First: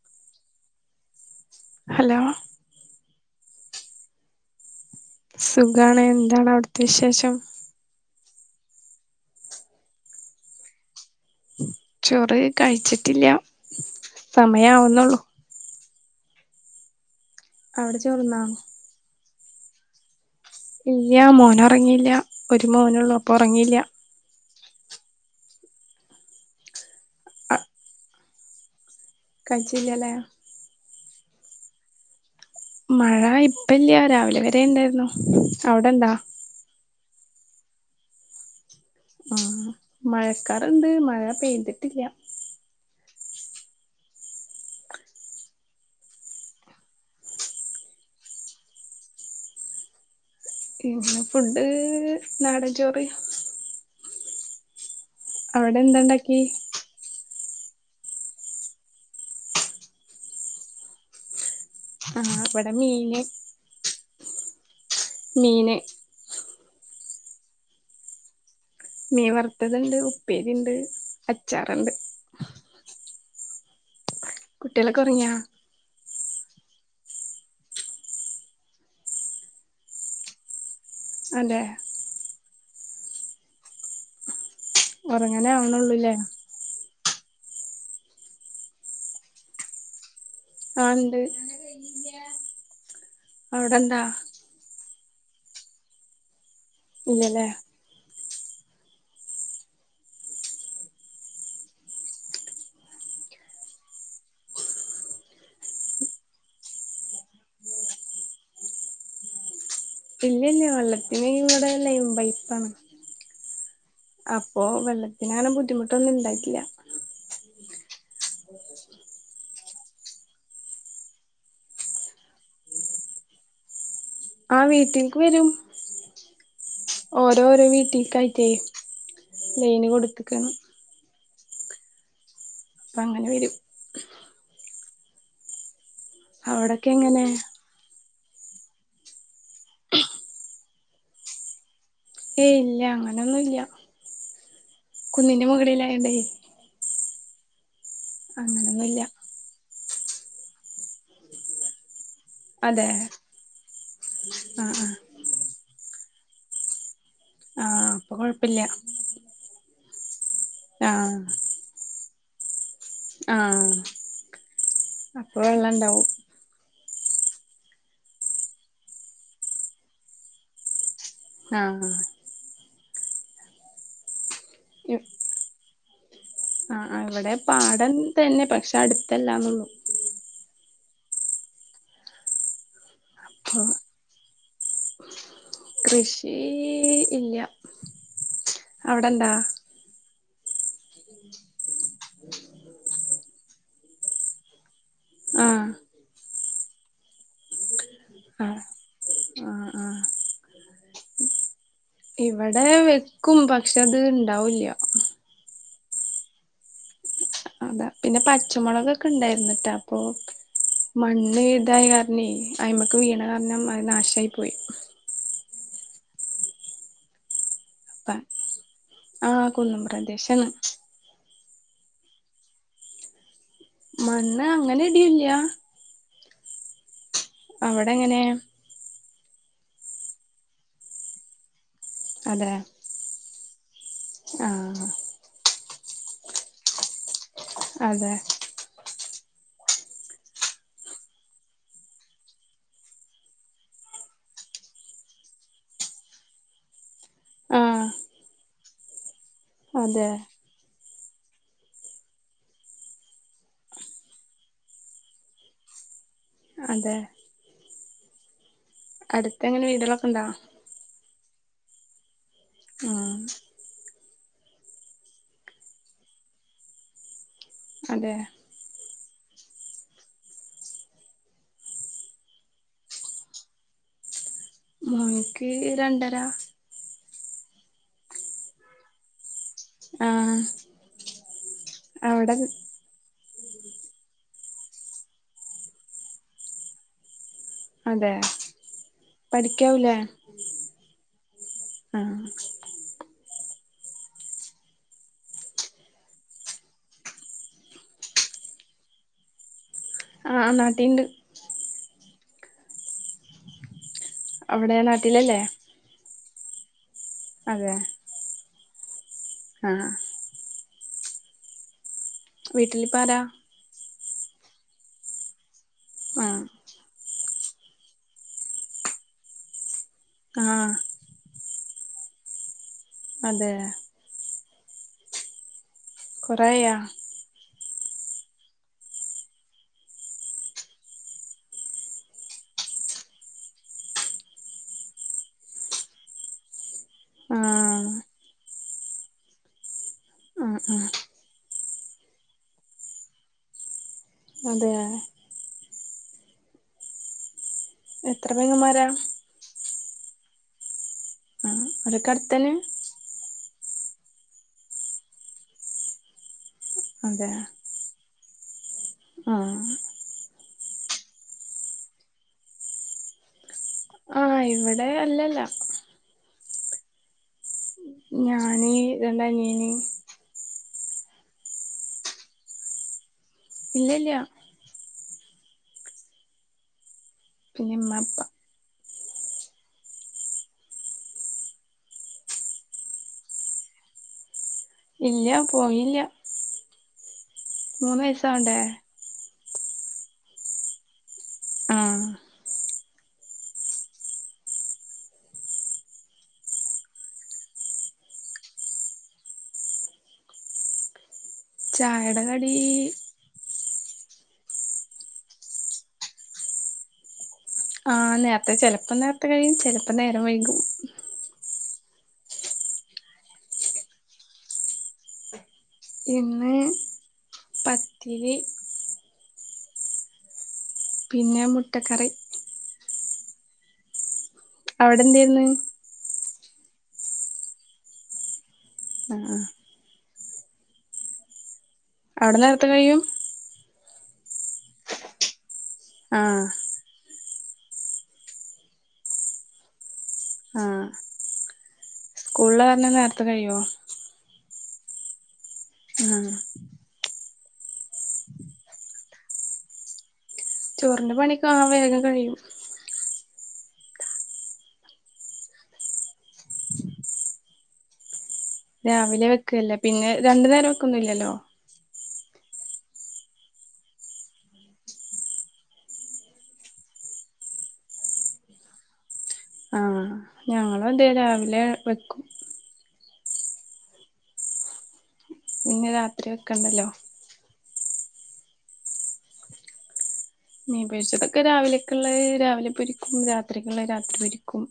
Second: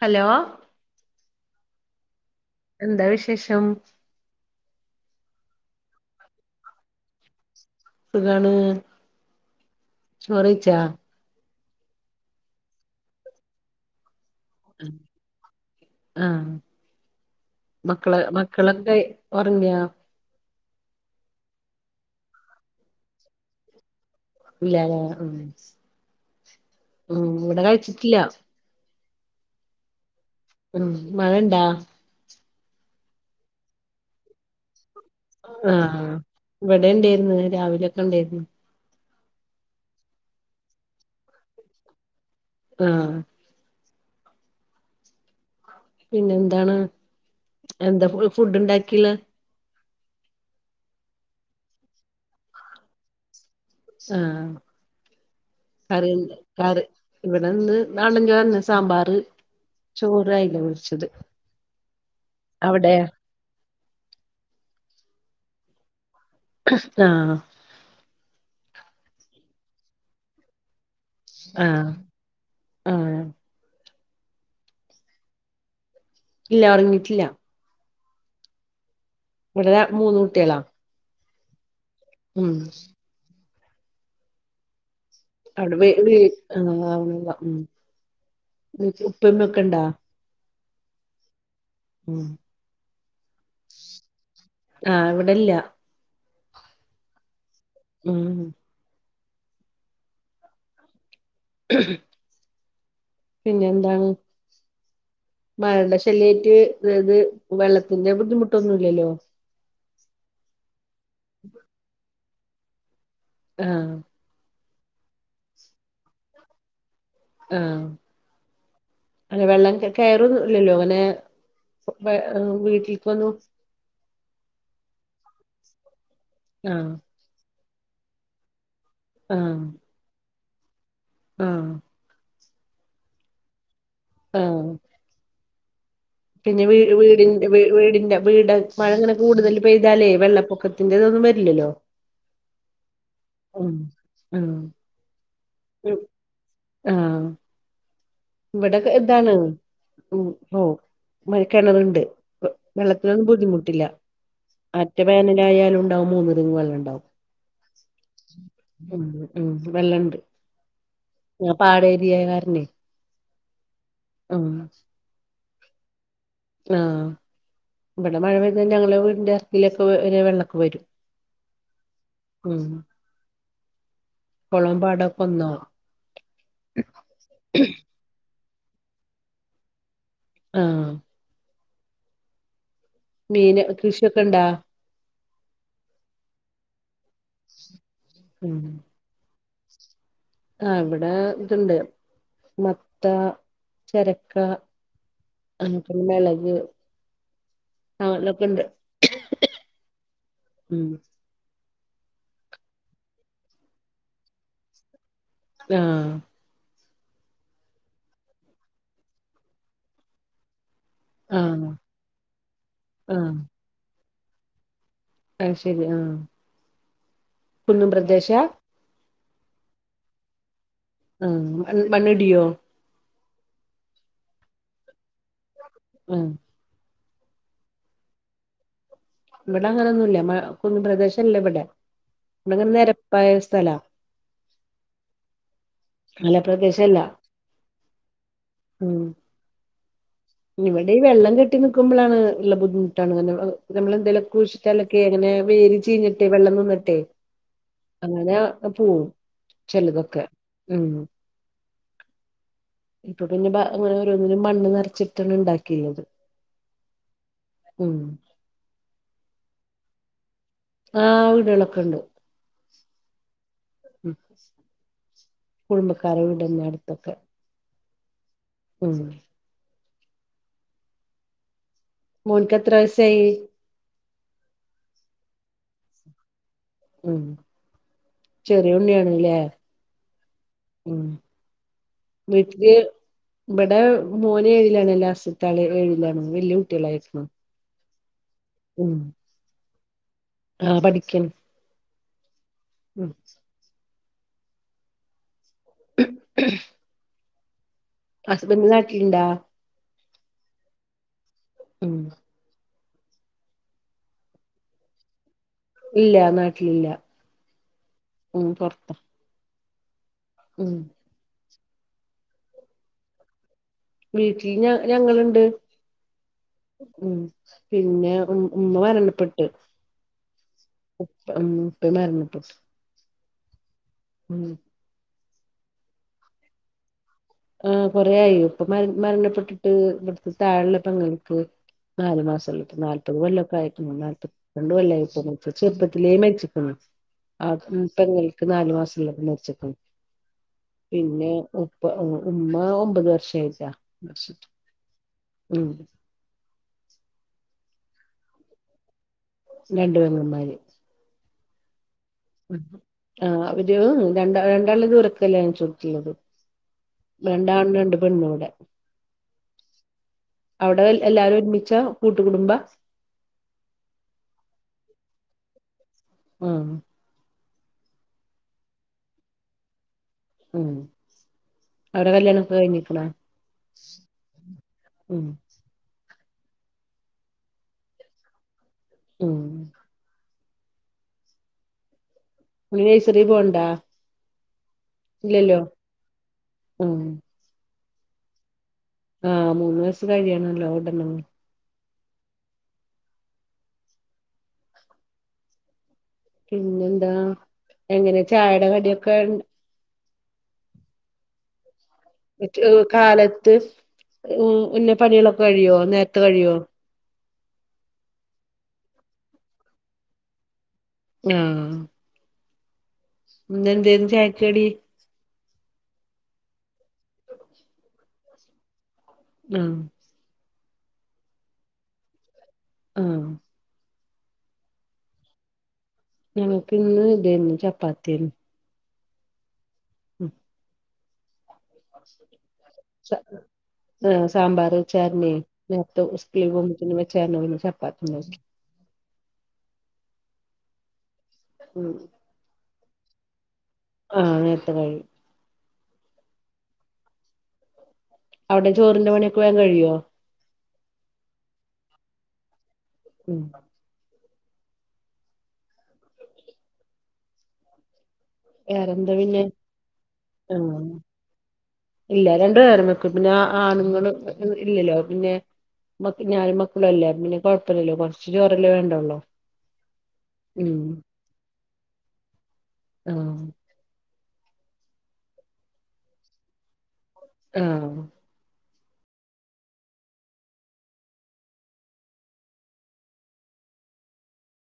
Hello hello എന്താ വിശേഷം? സുഖാണ് എന്താണ് അവിടത്തെ വിശേഷം? സുഖാണ് ചോറ് കയിച്ചാ? ചോറ് കഴിച്ചിട്ടില്ല സമയാവുന്നൊള്ളൂ ആഹ് അവിടെ മക്കള് ചോറുന്നോ മക്കളൊക്കെ ഒറങ്ങിയാ? ഇല്ല മോന് ഒറങ്ങിയില്ല ഒരു മോനൊള്ളൂ അപ്പം ഉറങ്ങിയില്ല. ഇല്ലല്ലേ ഉം ഉം ഇവടെ കഴിച്ചിട്ടില്ല കഴച്ചില്ലലേ? ഉം മഴ ഇണ്ടാ? മഴ ഇപ്പല്ല രാവിലെ വരെ ഇണ്ടായിരുന്നു. ആഹ് ഇവിടെ ഇണ്ടേരുന്നു രാവിലൊക്കെ ഇണ്ടേരുന്നു ആഹ് മഴക്കാറുണ്ട് മഴ പെയ്തിട്ടില്ല ആഹ് പിന്നെ എന്താണ് എന്താ ഫു ഫുഡ് ഉണ്ടാക്കിള് ഇന്ന് ഫുഡ് നാടൻ ചോറ് ആഹ് അവിടെ കറി എന്താണ്ടാക്കി കറി ഇവടെ ഇന്ന് നാടൻ ചോറെന്നെ സാമ്പാറ് ചൂടൻ അയില പൊരിച്ചത് ആഹ് ഇവടെ അവിടെ മീന് മീന് ആഹ് മീൻ വറുത്തതിണ്ട് ഉപ്പേരിണ്ട് ആഹ് അച്ചാറുണ്ട് ആഹ് കുട്ടിയാളൊകെ ഒറങ്ങിയ? ഇല്ല ഒറങ്ങീട്ടില്ല. ഇവിടെ മൂന്നൂട്ടിയാളാ. അതെ. ഉം ഉറങ്ങാനാവണള്ളൂല്ലേ [unintelligible] ഉപ്പെമ്മേക്കെ ഇണ്ടാ ആ ണ്ട് ഉം അവിടെണ്ടോ ആ ഇവടെല്ല ഇല്ലല്ലേ ഉം പിന്നെ എന്താണ് മഴയുടെ ശല്യായിട്ട് അതായത് വെള്ളത്തിന്റെ ബുദ്ധിമുട്ടൊന്നുല്ലല്ലോ ഇല്ല ഇല്ല വെള്ളത്തിന് ഇവിടെ ലൈൻ ബൈപ്പാണ് ആ അപ്പോ വെള്ളത്തിനങ്ങനെ ബുദ്ധിമുട്ടൊന്നും ണ്ടായിട്ടില്ല ആ അങ്ങനെ വെള്ളം കേ കേറുവൊന്നുല്ലല്ലോ അങ്ങനെ വെ വീട്ടിൽക്കൊന്നും ആ വീട്ടിൽക്ക് വരും ആ ഓരോരോ വീട്ടിൽക്കായിട്ടേ ലൈന് കൊടുത്ത്ക്കണം ആ അപ്പം അങ്ങനെ വരും ആ പിന്നെ വി അവിടൊക്കെ വീടി എങ്ങനെ വി വീടിന്റെ വീട് മഴ ഇങ്ങനെ കൂടുതൽ പെയ്താലേ വെള്ളപ്പൊക്കത്തിന്റെതൊന്നും വരില്ലല്ലോ ഏയ് ഇല്ല അങ്ങനൊന്നുല്യാ ഉം ആഹ് കുന്നിന്റെ മുകളിലായോണ്ടേ ആ അങ്ങനൊന്നും ഇവിടൊക്കെ ഇല്ല ഇതാണ് മ ഒ മഴകെണറ്ണ്ട് അതെ വെള്ളത്തിലൊന്നും ബുദ്ധിമുട്ടില്ല ആ ആ അറ്റെ വേനലായാലുംണ്ടാവും മൂന്നറിങ്ങ് വെള്ളണ്ടാവും ആ അപ്പൊ കൊഴപ്പില്ല മ് മ് വെള്ളണ്ട് ആ ഞം പാടേരിയെയാരന്നെ ആ അം അപ്പ വെള്ളണ്ടാവും ആ ഇവിടെ മഴ പെയ്ത് കഴിഞ്ഞാ ഞങ്ങളെ വീടിന്റെ അരിക്കിലൊക്കെ വരെ വെള്ളൊക്കെ വരും ആ ഉം കുളമ്പാടക്കൊന്നോ ആ ഇവിടെ പാടം തന്നെ പക്ഷെ അടുത്തല്ലാന്നൊള്ളു ആ മീന് കൃഷിയൊക്കെയൊണ്ടോ കൃഷി ഇല്ല ഉം അവിടെണ്ടാ ആ ഇവിടെ ഇതുണ്ട് മത്ത ചെരക്ക ആ [unintelligible] മെളക് ആ ആലോക്കെണ്ട് ആ ആ ഉം ഇവിടെ വെക്കും പക്ഷെ അത്ണ്ടാവില്ല ആ അതാ പിന്നെ പച്ചമൊളകൊക്കെണ്ടായിരുന്നിട്ടാ അപ്പൊ മണ്ണ് ആഹ് തായകാരണേ അയിമ്ക്ക് വീണ ആഹ് കാരണം അത് നാശായി പോയി അയ്ശരി ആ കുന്നും അപ്പ പ്രദേശാ ആ കുന്നും പ്രദേശാണ് ആ മണ്ണ് മണ്ണ്ടിയോ മണ്ണ് അങ്ങനെടില്ല ഹ് അവേടെങ്ങനെ ഇവിടെ അങ്ങനൊന്നുല്ല മഴ കുന്ന് പ്രദേശല്ല ഇവിടെ ഇവിടെങ്ങനെ നിരപ്പായ സ്ഥലാ ആഹ് മല പ്രദേശല്ല അതെ ഉം ഇവടിം വെള്ളം കെട്ടി നിക്കുമ്പളാണ് ഇള്ള ബുദ്ധിമുട്ടാണ് -കാര്ണം നമ്മളെന്തേൽ കുഴി ലക്കെ ഇങ്ങനെ വേര് ചീഞ്ഞിട്ടെ വെള്ളം നിന്നിട്ടെ ആ അങ്ങനെ പോവും അതെ ചെലതൊക്കെ ഉം ഇപ്പൊ പിന്നെ ബാ അങ്ങനെ ഓരോന്നിനും മണ്ണ് നിറച്ചിട്ടാണ് ണ്ടാക്കിണത് അതെ ഉം അടുത്ത് എങ്ങനെ വീടുകളൊക്കെണ്ടോ ആ വീടുകളൊക്കെണ്ട് ഉം ഉം കുടുംബക്കാരെ വീടെന്നെ അടുത്തൊക്കെ അതെ ഉം മോൻക്കെത്ര വയസായി മോൻക്ക് രണ്ടര ഉം ചെറിയ ഉണ്ണിയാണ്ല്ലേ ആഹ് ഉം അവിടെ വീട്ട്ല് ഇവിടെ മോന് ഏഴിലാണ് ലാസ്റ്റ്ത്താള് ഏഴിലാണ് വല്യ കുട്ടികളായിക്ക്ണു അതെ പഠിക്കാവൂലേ ആഹ് പഠിക്കാണ് ആഹ് ഉം ഹസ്ബഡ് നാട്ടില്ണ്ടാ ആ ആ നാട്ടീണ്ട് ഉം അവിടെ നാട്ടിലല്ലേ ഇല്ല നാട്ടിലില്ല അതെ ഉം പൊർത്താ ആഹ് ഉം വീട്ടിലിപ്പോ ആരാ വീട്ടിൽ ഞ ഞങ്ങള്ണ്ട് ആഹ് ഉം പിന്നെ ഉ ഉമ്മ മരണപ്പെട്ട് ആഹ് ഉപ്പ ഉം ഉപ്പേം മരണപെട്ട് അതെ ഉം കോറേയാ ആഹ് കൊറേ ആയി ഇപ്പ മര മരണപ്പെട്ടിട്ട് ഇവട്ത്തെ താഴള്ള പെങ്ങൾക്ക് നാല് മാസം ഇള്ളത് നല്പ്പത് കൊല്ലോക്കെ ആയിട്ട്ണ്ട് നാൽപത് രണ്ടു കൊല്ലായി ഇപ്പം മരിച്ചിട്ട് ചെറുപ്പത്തിലേ മരിച്ച്ക്ക്ണ്. ആ ഹ്മ്മ് ആഹ് പെങ്ങൾക്ക് നാല് മാസല്ലപ്പ മരിച്ച്ക്ക്ണ് ആഹ് ആഹ് പിന്നെ ഉപ്പ ഉമ്മ ഒമ്പത് വർഷായിച്ചാ മരിച്ചിട്ട്. അതെ ഹ്മ്മ് എത്ര പെങ്ങമാരാ രണ്ട് പെങ്ങമ്മാര്. ആഹ് അവരൊക്കെ കട് ആഹ് അവര് രണ്ട രണ്ടാള് ദൂരത്ക്കാ കല്യാണം കഴിച്ചൊട്ത്ത്ള്ളത് അതെ രണ്ടാണും രണ്ട് പെണ്ണു ആ ഇബടെ ആഹ് അവ്ടെ എല്ലാരും ഒരുമിച്ചാ കൂട്ടുകുടുംബാ ആഹ് ഇവിടെ അല്ലല്ല ആഹ് ഞാന് രണ്ടനിയന് ഹ്മ്മ്, അവരെ കല്യാണമൊക്കെ കഴിഞ്ഞ്ക്ക്ണോ ഇല്ലല്ല ഹ്മ്മ് പിന്നെ ഇമ്മ ഇപ്പ. ഹ്മ്മ് [unintelligible] നഴ്സറി പോവ്ണ്ടാ? ഇല്ല പോയില്ല. ഹ്മ്മ് മൂന്നയസാവണ്ടേ ആഹ് മൂന്ന് വയസ് കഴിയണല്ലോ വിടണങ്കി ആഹ്. പിന്നെന്താ, എങ്ങനെ ചായടെ കടിയൊക്കെ ചായടെ [unintelligible] കാലത്ത് ഉന്നെ പണികളൊക്കെ കഴിയോ നേരത്ത കഴിയോ ആഹ് നേർത്തെ ചെലപ്പം നേർത്തെ കഴിയും ചെലപ്പോ നേരം വൈകും. ആഹ്. ഇന്നെന്തേന്നു ചായക്കടി ഇന്ന് പത്തിരി ആഹ് പിന്നെ മുട്ടക്കറി ആഹ് അവിടെന്തെന്ന്? ഞങ്ങക്ക് ഇന്ന് ഇതേന്നു ചപ്പാത്തിയായിരുന്നു. ആഹ് ആഹ് ഹ്മ്മ് അവിടെ നേരത്തെ കഴിയും ച ആഹ് സാമ്പാറ് ചാരിണി നേരത്തെ [unintelligible] ആഹ് പിന്നെപ്പം ചെലവിന് ചപ്പാത്തിണ്ടാക്കി. ആഹ് ഹ്മ്മ് സ്കൂള്ള പറഞ്ഞാ നേരത്തെ കയ്യോ ആഹ് നേത്തെ കഴിയും. ആഹ് അവ്ടെ ചോറിന്റെ പണിയൊക്കെ വേഗം കഴിയോ ചോറിന്റെ പണിക്ക ആ വേഗം കഴിയും. ഉം വേറെന്താ രാവിലെ പിന്നെ വെക്കല്ലേ പിന്നെ രണ്ടു നേരം ആഹ് വെക്കൊന്നുല്ലല്ലോ. ഇല്ല രണ്ടു നേരം വെക്കൊ പിന്നെ അ ആണുങ്ങൾ ഇല്ലല്ലോ പിന്നെ. മക്ക് ഞാനും മക്കളു അല്ലെ അപ്പപിന്നെ കൊഴപ്പല്ലല്ലോ കൊർച്ച് ചോറെല്ലേ വേണ്ടൊള്ളൂ. ആഹ് ഞങ്ങളു ഉം അതെ രാവിലെ വെക്കും. ആഹ് പിന്നെ രാത്രി വെക്കണ്ടെല്ലോ. ഹാഹ് മീൻപൊരിച്ചതൊക്കെ രാവിലേക്ള്ളത് രാവിലെ പൊരിക്കും രാത്രിക്കുള്ളത് രാത്രി പൊരിക്കും.